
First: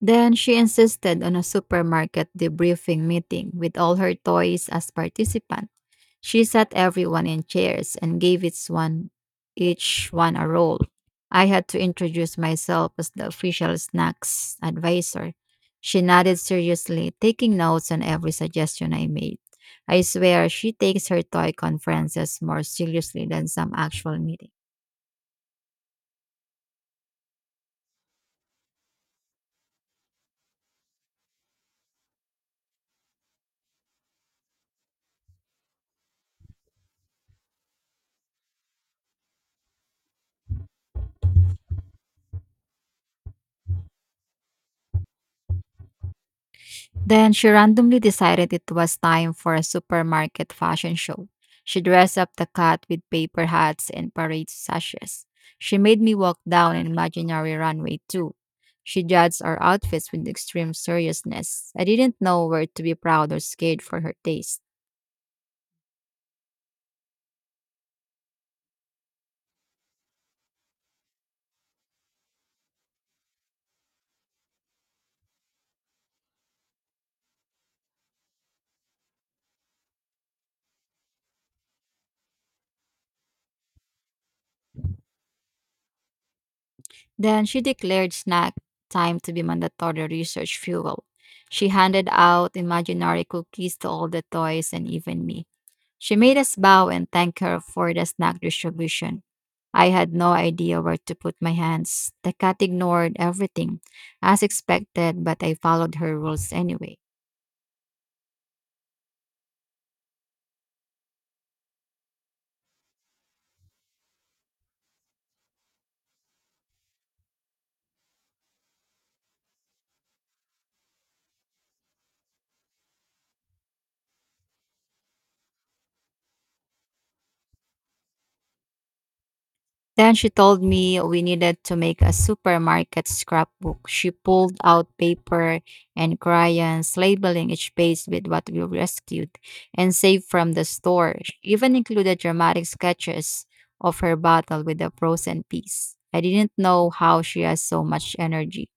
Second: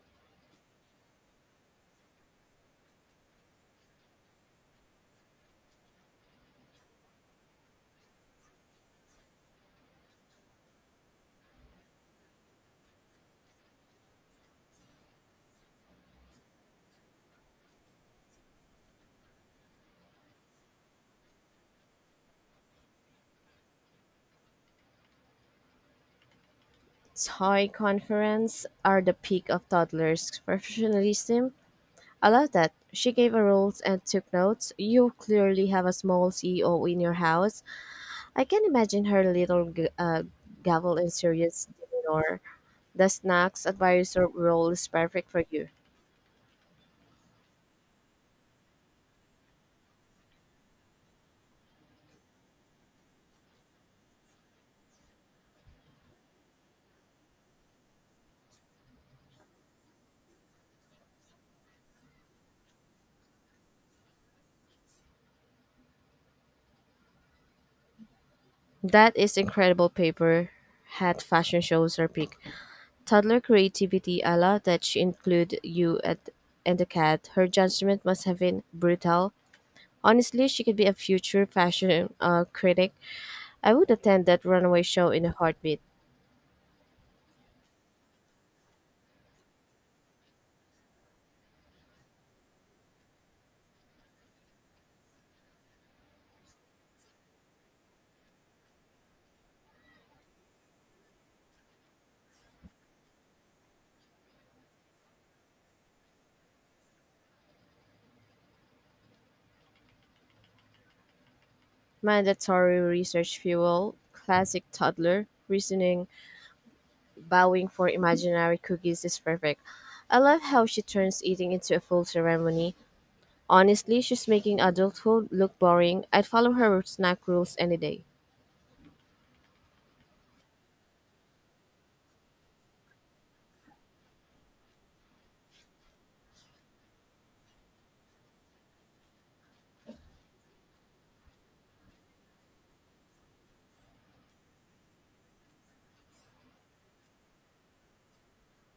Then she insisted on a supermarket debriefing meeting with all her toys as participants. She sat everyone in chairs and gave each one a roll. I had to introduce myself as the official snacks advisor. She nodded seriously, taking notes on every suggestion I made. I swear she takes her toy conferences more seriously than some actual meeting. Toy conference are the peak of toddlers' professionalism. I love that. She gave her rules and took notes. You clearly have a small CEO in your house. I can imagine her little gavel and serious demeanor. The snacks advisor role is perfect for you. Then she randomly decided it was time for a supermarket fashion show. She dressed up the cat with paper hats and parade sashes. She made me walk down an imaginary runway too. She judged our outfits with extreme seriousness. I didn't know where to be proud or scared for her taste. That is incredible, paper hat fashion shows her peak. Toddler creativity, I love that she include you at and the cat. Her judgment must have been brutal. Honestly, she could be a future fashion critic. I would attend that runaway show in a heartbeat. Then she declared snack time to be mandatory research fuel. She handed out imaginary cookies to all the toys and even me. She made us bow and thank her for the snack distribution. I had no idea where to put my hands. The cat ignored everything, as expected, but I followed her rules anyway. Mandatory research fuel, classic toddler reasoning, bowing for imaginary cookies is perfect. I love how she turns eating into a full ceremony. Honestly, she's making adulthood look boring. I'd follow her snack rules any day. Then she told me we needed to make a supermarket scrapbook. She pulled out paper and crayons, labeling each page with what we rescued and saved from the store. She even included dramatic sketches of her battle with the frozen peas. I didn't know how she has so much energy.